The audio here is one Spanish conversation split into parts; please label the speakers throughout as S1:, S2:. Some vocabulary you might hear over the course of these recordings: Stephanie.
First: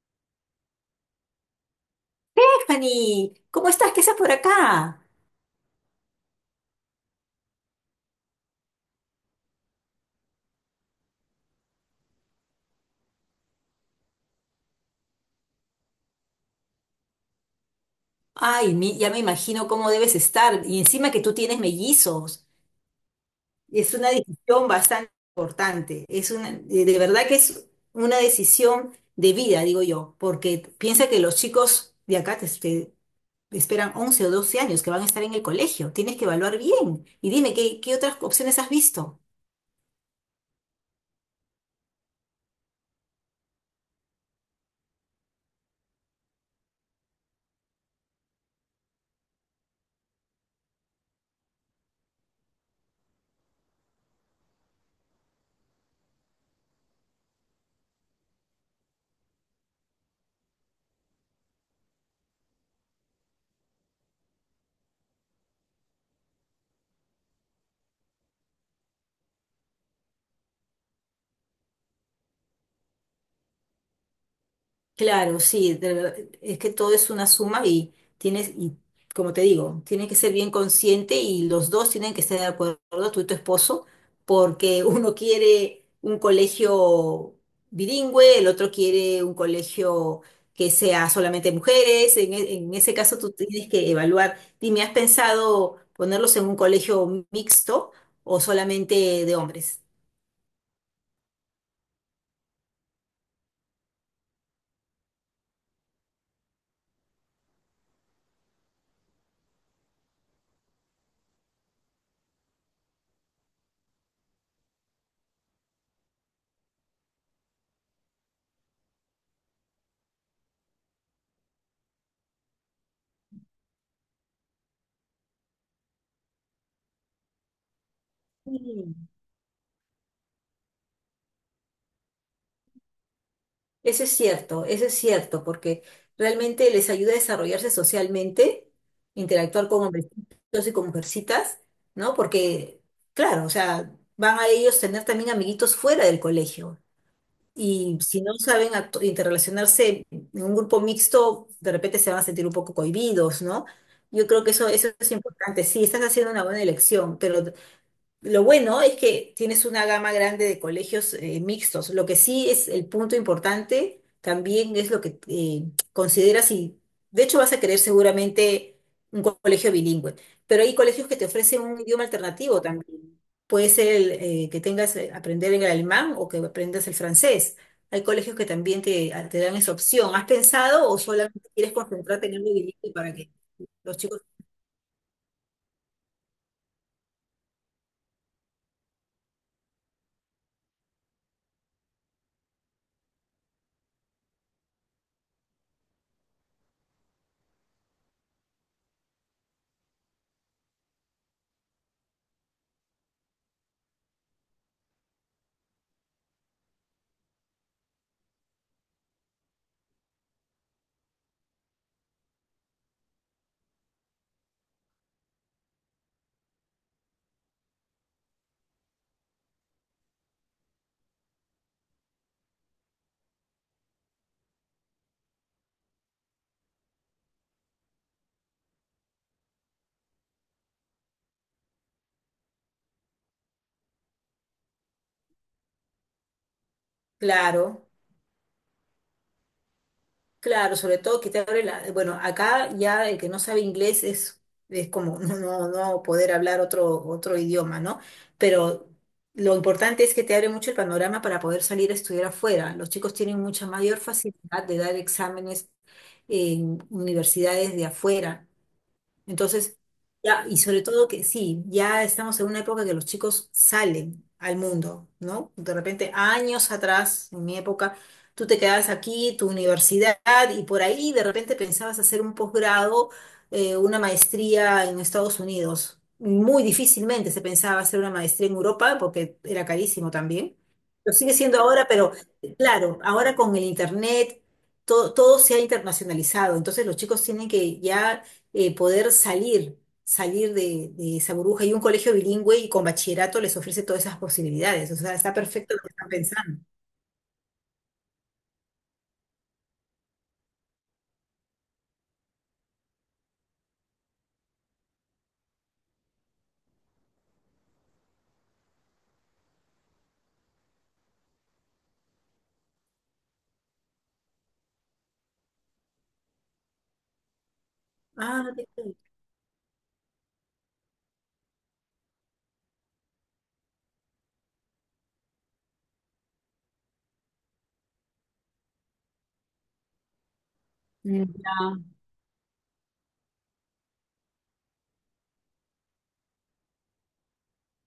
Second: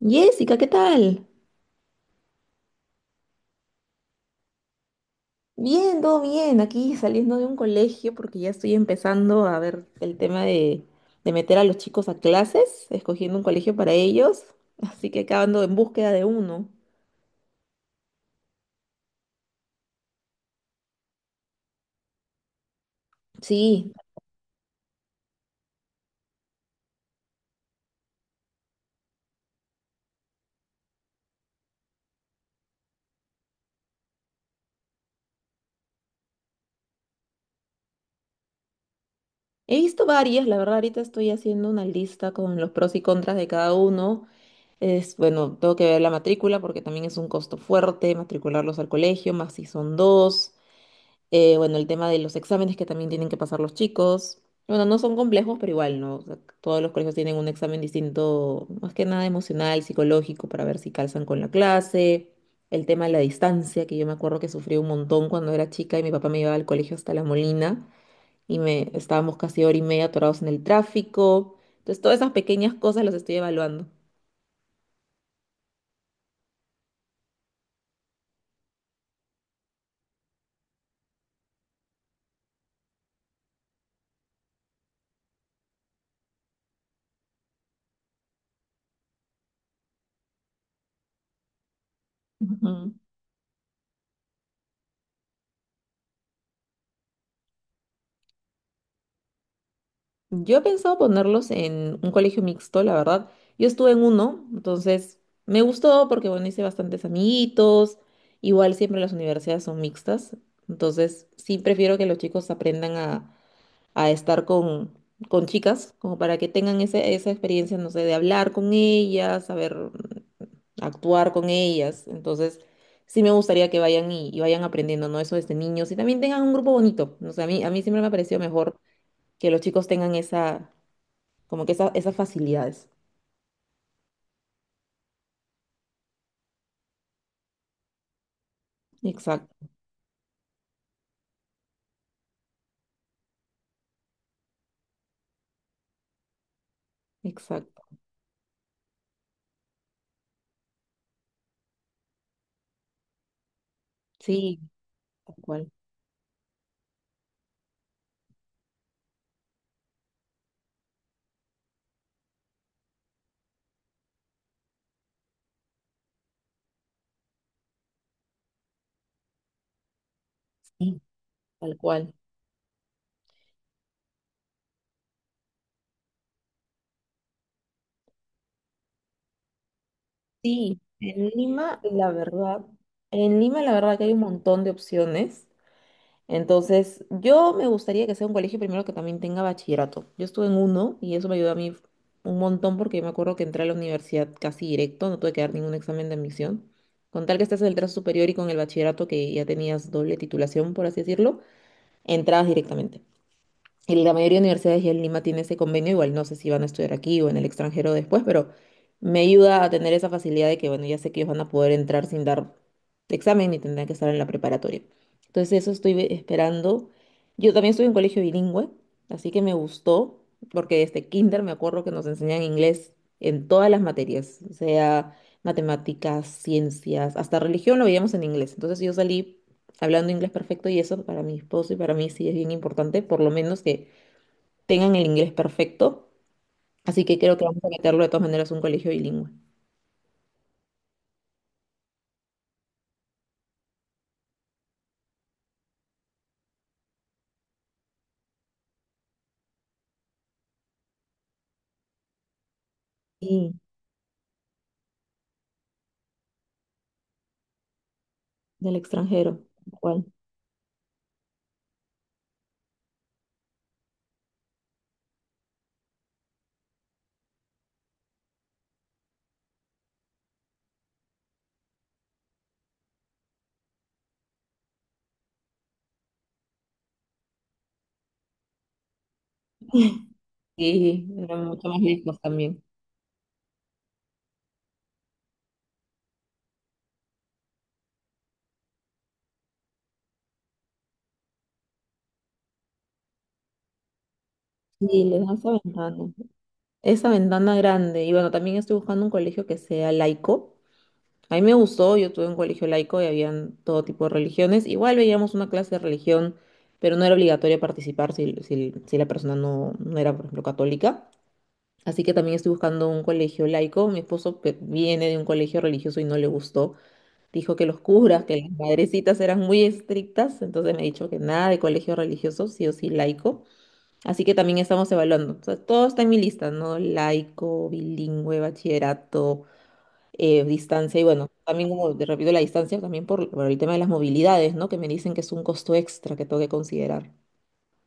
S1: Jessica, ¿qué tal?
S2: Stephanie, ¿cómo estás? ¿Qué haces por acá?
S1: Bien, todo bien. Aquí saliendo de un colegio porque ya estoy empezando a ver el tema de meter a los chicos a clases, escogiendo un colegio para ellos. Así que acabando en búsqueda de uno.
S2: Ay, ya me imagino cómo debes estar. Y encima que tú tienes mellizos.
S1: Sí,
S2: Es una decisión bastante importante. Es una, de verdad que es una decisión de vida, digo yo, porque piensa que los chicos de acá te esperan 11 o 12 años que van a estar en el colegio. Tienes que evaluar bien. Y dime, ¿qué otras opciones has visto?
S1: he visto varias. La verdad, ahorita estoy haciendo una lista con los pros y contras de cada uno. Es, bueno, tengo que ver la matrícula porque también es un costo fuerte matricularlos al colegio, más si son dos. Bueno, el tema de los exámenes que también tienen que pasar los chicos. Bueno, no son complejos, pero igual, ¿no? O sea, todos los colegios tienen un examen distinto, más que nada emocional, psicológico, para ver si calzan con la clase. El tema de la distancia, que yo me acuerdo que sufrí un montón cuando era chica y mi papá me llevaba al colegio hasta La Molina y me estábamos casi hora y media atorados en el tráfico. Entonces, todas esas pequeñas cosas las estoy evaluando.
S2: Claro, sí, de verdad, es que todo es una suma y tienes, y como te digo, tienes que ser bien consciente y los dos tienen que estar de acuerdo, tú y tu esposo, porque uno quiere un colegio bilingüe, el otro quiere un colegio que sea solamente mujeres. En, en
S1: Ujú.
S2: ese caso tú tienes que evaluar, dime, ¿has pensado ponerlos en un colegio mixto o solamente de hombres?
S1: Yo he pensado ponerlos en un colegio mixto, la verdad. Yo estuve en uno, entonces me gustó porque, bueno, hice bastantes amiguitos. Igual siempre las universidades son mixtas, entonces sí prefiero que los chicos aprendan a estar con chicas, como para que tengan esa experiencia, no sé, de hablar con ellas, saber actuar con ellas. Entonces sí me gustaría que vayan y vayan aprendiendo, ¿no? Eso desde niños y también tengan un grupo bonito. No sé, a mí siempre me ha parecido mejor que los chicos tengan esa esas facilidades.
S2: Eso es cierto, porque realmente les ayuda a desarrollarse socialmente,
S1: Exacto,
S2: interactuar con hombrecitos y con mujercitas, ¿no? Porque, claro, o sea, van a ellos tener también amiguitos fuera del colegio.
S1: exacto.
S2: Y si no saben interrelacionarse en un grupo mixto, de repente se van a sentir un poco cohibidos, ¿no? Yo creo que
S1: Sí,
S2: eso es
S1: tal
S2: importante.
S1: cual.
S2: Sí, estás haciendo una buena elección, pero lo bueno es que tienes una gama grande de colegios mixtos. Lo que sí es el punto importante también es lo que consideras, y de hecho vas a querer seguramente un colegio bilingüe, pero hay
S1: Sí,
S2: colegios que te ofrecen
S1: tal
S2: un idioma
S1: cual.
S2: alternativo también. Puede ser el, que tengas aprender el alemán o que aprendas el francés. Hay colegios que también te dan esa opción. ¿Has
S1: Sí,
S2: pensado o
S1: en
S2: solamente quieres
S1: Lima, la
S2: concentrarte en el
S1: verdad,
S2: bilingüe para que
S1: en Lima, la verdad
S2: los
S1: que hay un
S2: chicos...
S1: montón de opciones. Entonces, yo me gustaría que sea un colegio primero que también tenga bachillerato. Yo estuve en uno y eso me ayudó a mí un montón porque yo me acuerdo que entré a la universidad casi directo, no tuve que dar ningún examen de admisión. Con tal que estés en el trazo superior y con el bachillerato que ya tenías doble titulación, por así decirlo, entrabas directamente. Y la mayoría de universidades ya en Lima tiene ese convenio, igual no sé si van a estudiar aquí o en el extranjero después, pero me ayuda a tener esa facilidad de que, bueno, ya sé que ellos van a poder entrar sin dar examen y tendrán que estar en la preparatoria. Entonces eso estoy esperando. Yo también estuve en colegio bilingüe, así que me gustó, porque desde kinder me acuerdo que nos enseñan inglés en todas las materias, o sea matemáticas, ciencias, hasta religión lo veíamos en inglés. Entonces yo salí hablando inglés perfecto y eso para mi esposo y para mí sí es bien importante, por lo menos que tengan el inglés perfecto. Así que creo que vamos a
S2: Claro.
S1: meterlo de todas maneras a un colegio bilingüe.
S2: Claro, sobre todo que te abre la... Bueno, acá ya el que no sabe inglés es como no, no, no poder hablar otro idioma, ¿no? Pero lo importante es que te abre mucho el panorama para poder salir a estudiar afuera. Los chicos tienen
S1: Y
S2: mucha mayor facilidad de dar exámenes en universidades de afuera.
S1: del extranjero,
S2: Entonces,
S1: igual.
S2: ya, y sobre todo que sí, ya estamos en una época que los chicos salen al mundo, ¿no? De repente, años atrás, en mi época, tú te quedabas aquí, tu universidad, y por ahí de repente pensabas hacer un posgrado, una maestría en Estados Unidos. Muy difícilmente se pensaba hacer una maestría en Europa porque era carísimo también.
S1: Sí,
S2: Lo sigue
S1: era
S2: siendo
S1: mucho más
S2: ahora, pero
S1: lejos también.
S2: claro, ahora con el internet todo, todo se ha internacionalizado, entonces los chicos tienen que ya poder salir, salir de esa burbuja. Y un colegio bilingüe y con bachillerato les ofrece todas esas posibilidades. O
S1: Sí,
S2: sea,
S1: les da
S2: está
S1: esa
S2: perfecto lo que
S1: ventana.
S2: están pensando.
S1: Esa ventana grande. Y bueno, también estoy buscando un colegio que sea laico. A mí me gustó, yo tuve un colegio laico y habían todo tipo de religiones. Igual veíamos una clase de religión, pero no era obligatorio participar si la persona no era, por ejemplo, católica. Así que también estoy buscando un colegio laico. Mi esposo viene de un colegio religioso y no le gustó. Dijo que los curas, que
S2: Ah,
S1: las
S2: no te creo.
S1: madrecitas eran muy estrictas, entonces me ha dicho que nada de colegio religioso, sí o sí laico. Así que también estamos evaluando. O sea, todo está en mi lista, ¿no? Laico, bilingüe, bachillerato, distancia y
S2: Mm,
S1: bueno, también
S2: ya.
S1: como te repito la distancia, también por el tema de las movilidades, ¿no? Que me dicen que es un costo extra que tengo que considerar.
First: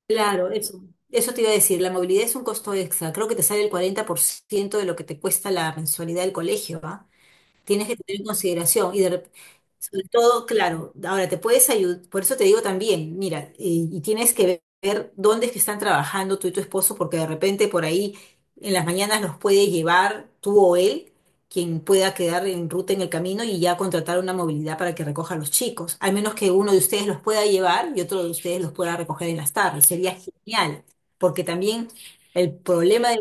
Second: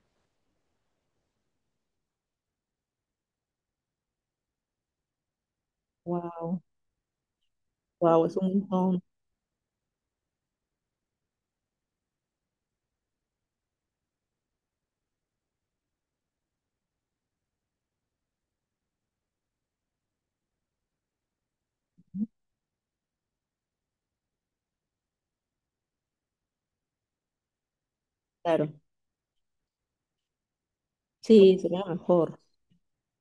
S2: Claro, eso. Eso te iba a decir, la movilidad es un costo extra. Creo que te sale el 40% de lo que te cuesta la mensualidad del
S1: Wow,
S2: colegio. Tienes que tener
S1: wow,
S2: en
S1: es un
S2: consideración,
S1: montón.
S2: sobre todo, claro, ahora te puedes ayudar, por eso te digo también, mira, y tienes que ver dónde es que están trabajando tú y tu esposo, porque de repente por ahí en las mañanas los puede llevar tú o él, quien pueda quedar en ruta en el camino y ya contratar una movilidad para que recoja a los chicos, al menos que uno de ustedes los pueda llevar y otro de ustedes
S1: Claro.
S2: los pueda recoger en las tardes, sería genial, porque
S1: Sí, sería
S2: también
S1: mejor.
S2: el problema de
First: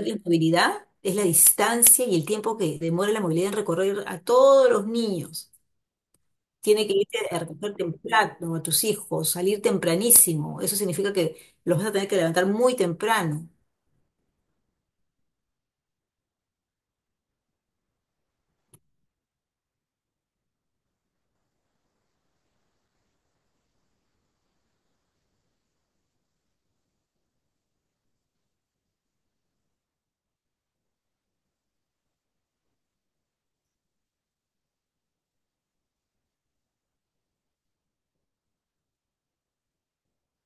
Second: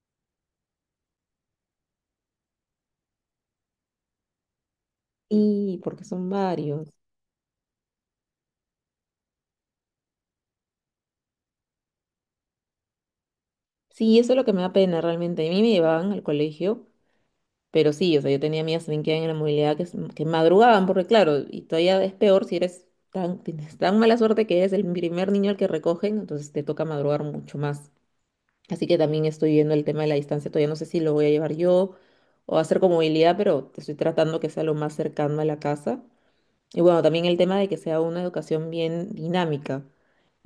S2: la movilidad es la distancia y el tiempo que demora la movilidad en recorrer a todos los niños.
S1: Sí, porque son
S2: Tiene
S1: varios.
S2: que irte a recoger temprano a tus hijos, salir tempranísimo. Eso significa que los vas a tener que levantar muy temprano.
S1: Sí, eso es lo que me da pena realmente. A mí me llevaban al colegio, pero sí, o sea, yo tenía amigas también que eran en la movilidad que madrugaban, porque claro, y todavía es peor si eres tan, tienes tan mala suerte que eres el primer niño al que recogen, entonces te toca madrugar mucho más. Así que también estoy viendo el tema de la distancia, todavía no sé si lo voy a llevar yo o hacer con movilidad, pero estoy tratando que sea lo más cercano a la casa. Y bueno, también el tema de que sea una educación bien dinámica.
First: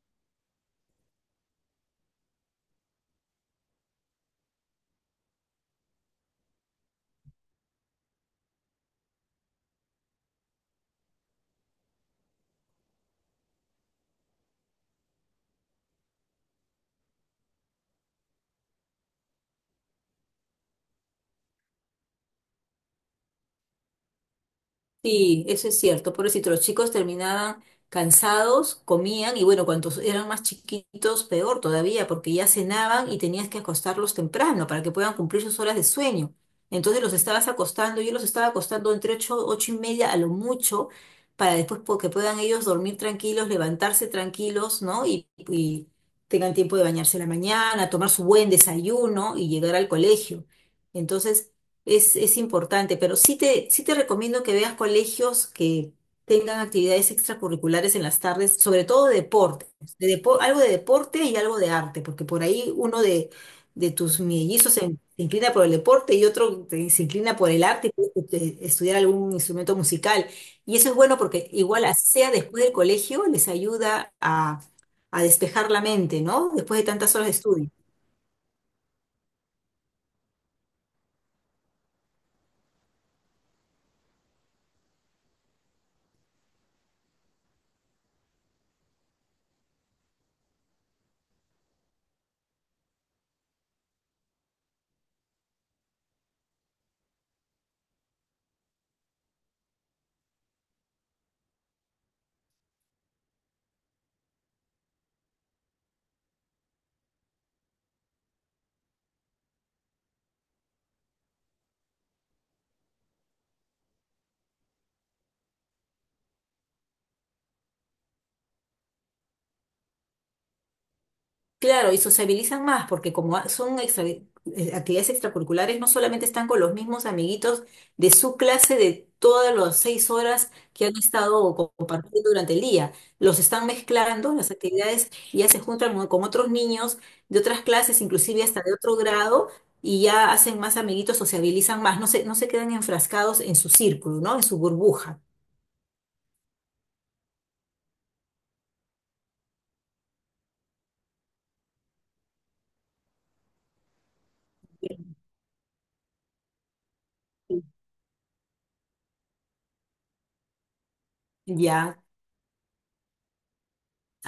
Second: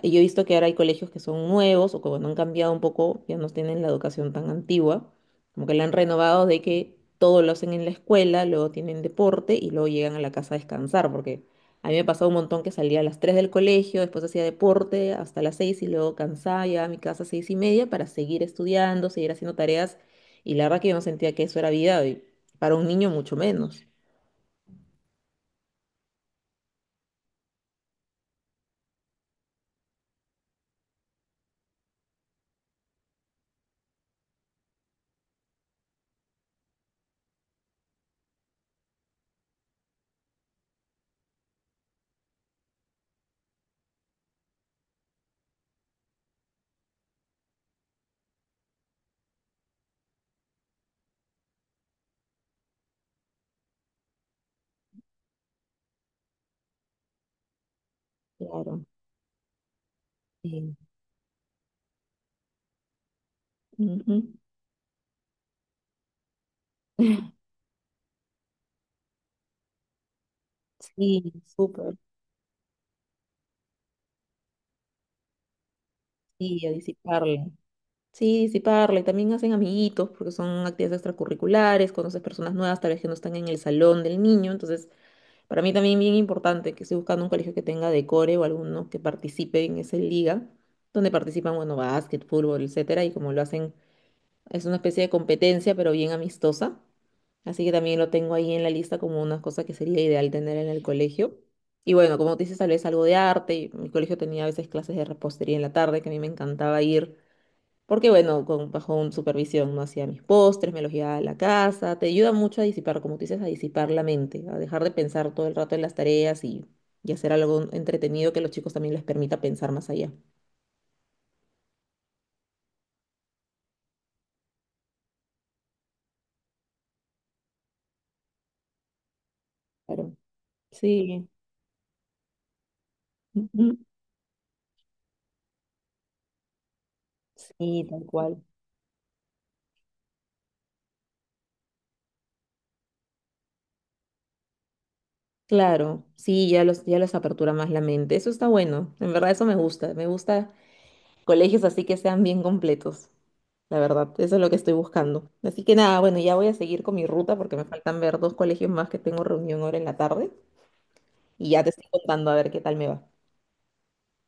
S1: Y yo he visto que ahora hay colegios que son nuevos o que bueno, han cambiado un poco, ya no tienen la educación tan antigua, como que la han renovado de que todo lo hacen en la escuela, luego tienen deporte y luego llegan a la casa a descansar, porque a mí me pasaba un montón que salía a las 3 del colegio, después hacía deporte hasta las 6 y luego cansaba, llegaba a mi casa a 6 y media para seguir estudiando, seguir haciendo tareas y la verdad que yo no sentía que eso era vida y para un niño mucho menos.
S2: Sí, eso es cierto. Pobrecito, los chicos terminaban cansados, comían y bueno, cuantos eran más chiquitos, peor todavía, porque ya cenaban y tenías que acostarlos temprano para que puedan cumplir sus horas de sueño. Entonces los estabas acostando, yo los estaba acostando entre 8, 8:30 a lo mucho, para después que puedan ellos dormir tranquilos, levantarse tranquilos, ¿no? Y tengan tiempo de bañarse en la mañana, tomar su buen desayuno y llegar al colegio. Entonces es importante, pero sí te recomiendo que veas colegios que tengan actividades extracurriculares en las tardes, sobre
S1: Claro.
S2: todo deporte, algo de
S1: Sí.
S2: deporte y algo de arte, porque por ahí uno de
S1: Ujú.
S2: tus mellizos se inclina por el deporte y otro se inclina por el arte y puede estudiar algún instrumento musical. Y eso es bueno
S1: Sí,
S2: porque igual
S1: súper.
S2: así sea después del colegio les ayuda a despejar la mente, ¿no?
S1: Sí, a
S2: Después de tantas horas de
S1: disiparla.
S2: estudio.
S1: Sí, disiparla. Y también hacen amiguitos porque son actividades extracurriculares, conoces personas nuevas, tal vez que no están en el salón del niño. Entonces, para mí también bien importante que estoy buscando un colegio que tenga decore o alguno que participe en esa liga, donde participan, bueno, básquet, fútbol, etcétera. Y como lo hacen, es una especie de competencia, pero bien amistosa. Así que también lo tengo ahí en la lista como una cosa que sería ideal tener en el colegio. Y bueno, como te dices, tal vez algo de arte. Mi colegio tenía a veces clases de repostería en la tarde, que a mí me encantaba ir, porque bueno, con, bajo un supervisión, no hacía mis postres, me los llevaba a la casa. Te ayuda mucho a disipar, como tú dices, a disipar la mente, a dejar de pensar todo el rato en las tareas y hacer algo entretenido que a los chicos también les permita pensar más allá.
S2: Claro, y sociabilizan más, porque como son actividades extracurriculares, no solamente están con los mismos amiguitos de su clase de todas las seis
S1: Claro.
S2: horas que han
S1: Sí.
S2: estado compartiendo durante el día, los están
S1: Ujú.
S2: mezclando las actividades y ya se juntan con otros niños de otras
S1: Sí,
S2: clases,
S1: tal cual.
S2: inclusive hasta de otro grado, y ya hacen más amiguitos, sociabilizan más, no se, no se quedan enfrascados en su círculo, ¿no? En su burbuja.
S1: Claro, sí, ya los apertura más la mente. Eso está bueno. En verdad, eso me gusta. Me gusta colegios así que sean bien completos. La verdad, eso es lo que estoy buscando. Así que nada, bueno, ya voy a seguir con mi ruta porque me faltan ver dos colegios más que tengo reunión ahora en la tarde y ya te estoy
S2: Ya.
S1: contando a ver qué tal me va.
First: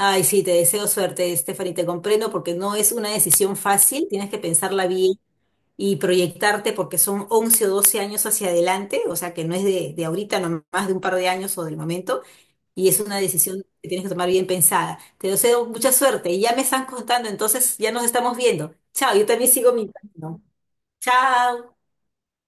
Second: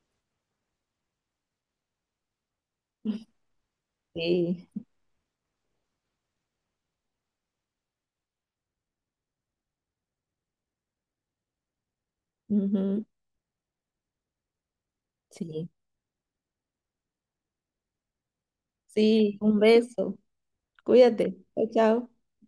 S2: Ay, sí, te deseo suerte, Stephanie, te comprendo porque no es una decisión fácil, tienes que
S1: Sí,
S2: pensarla bien y proyectarte porque son 11 o 12 años hacia adelante, o sea que no es de ahorita, no más de un par de años o del momento, y es
S1: ujú.
S2: una decisión que tienes que tomar bien pensada. Te deseo
S1: Sí,
S2: mucha suerte y ya me están contando, entonces ya nos estamos viendo. Chao, yo
S1: sí,
S2: también
S1: un
S2: sigo mi
S1: beso.
S2: camino.
S1: Cuídate. Chao,
S2: Chao.
S1: chao.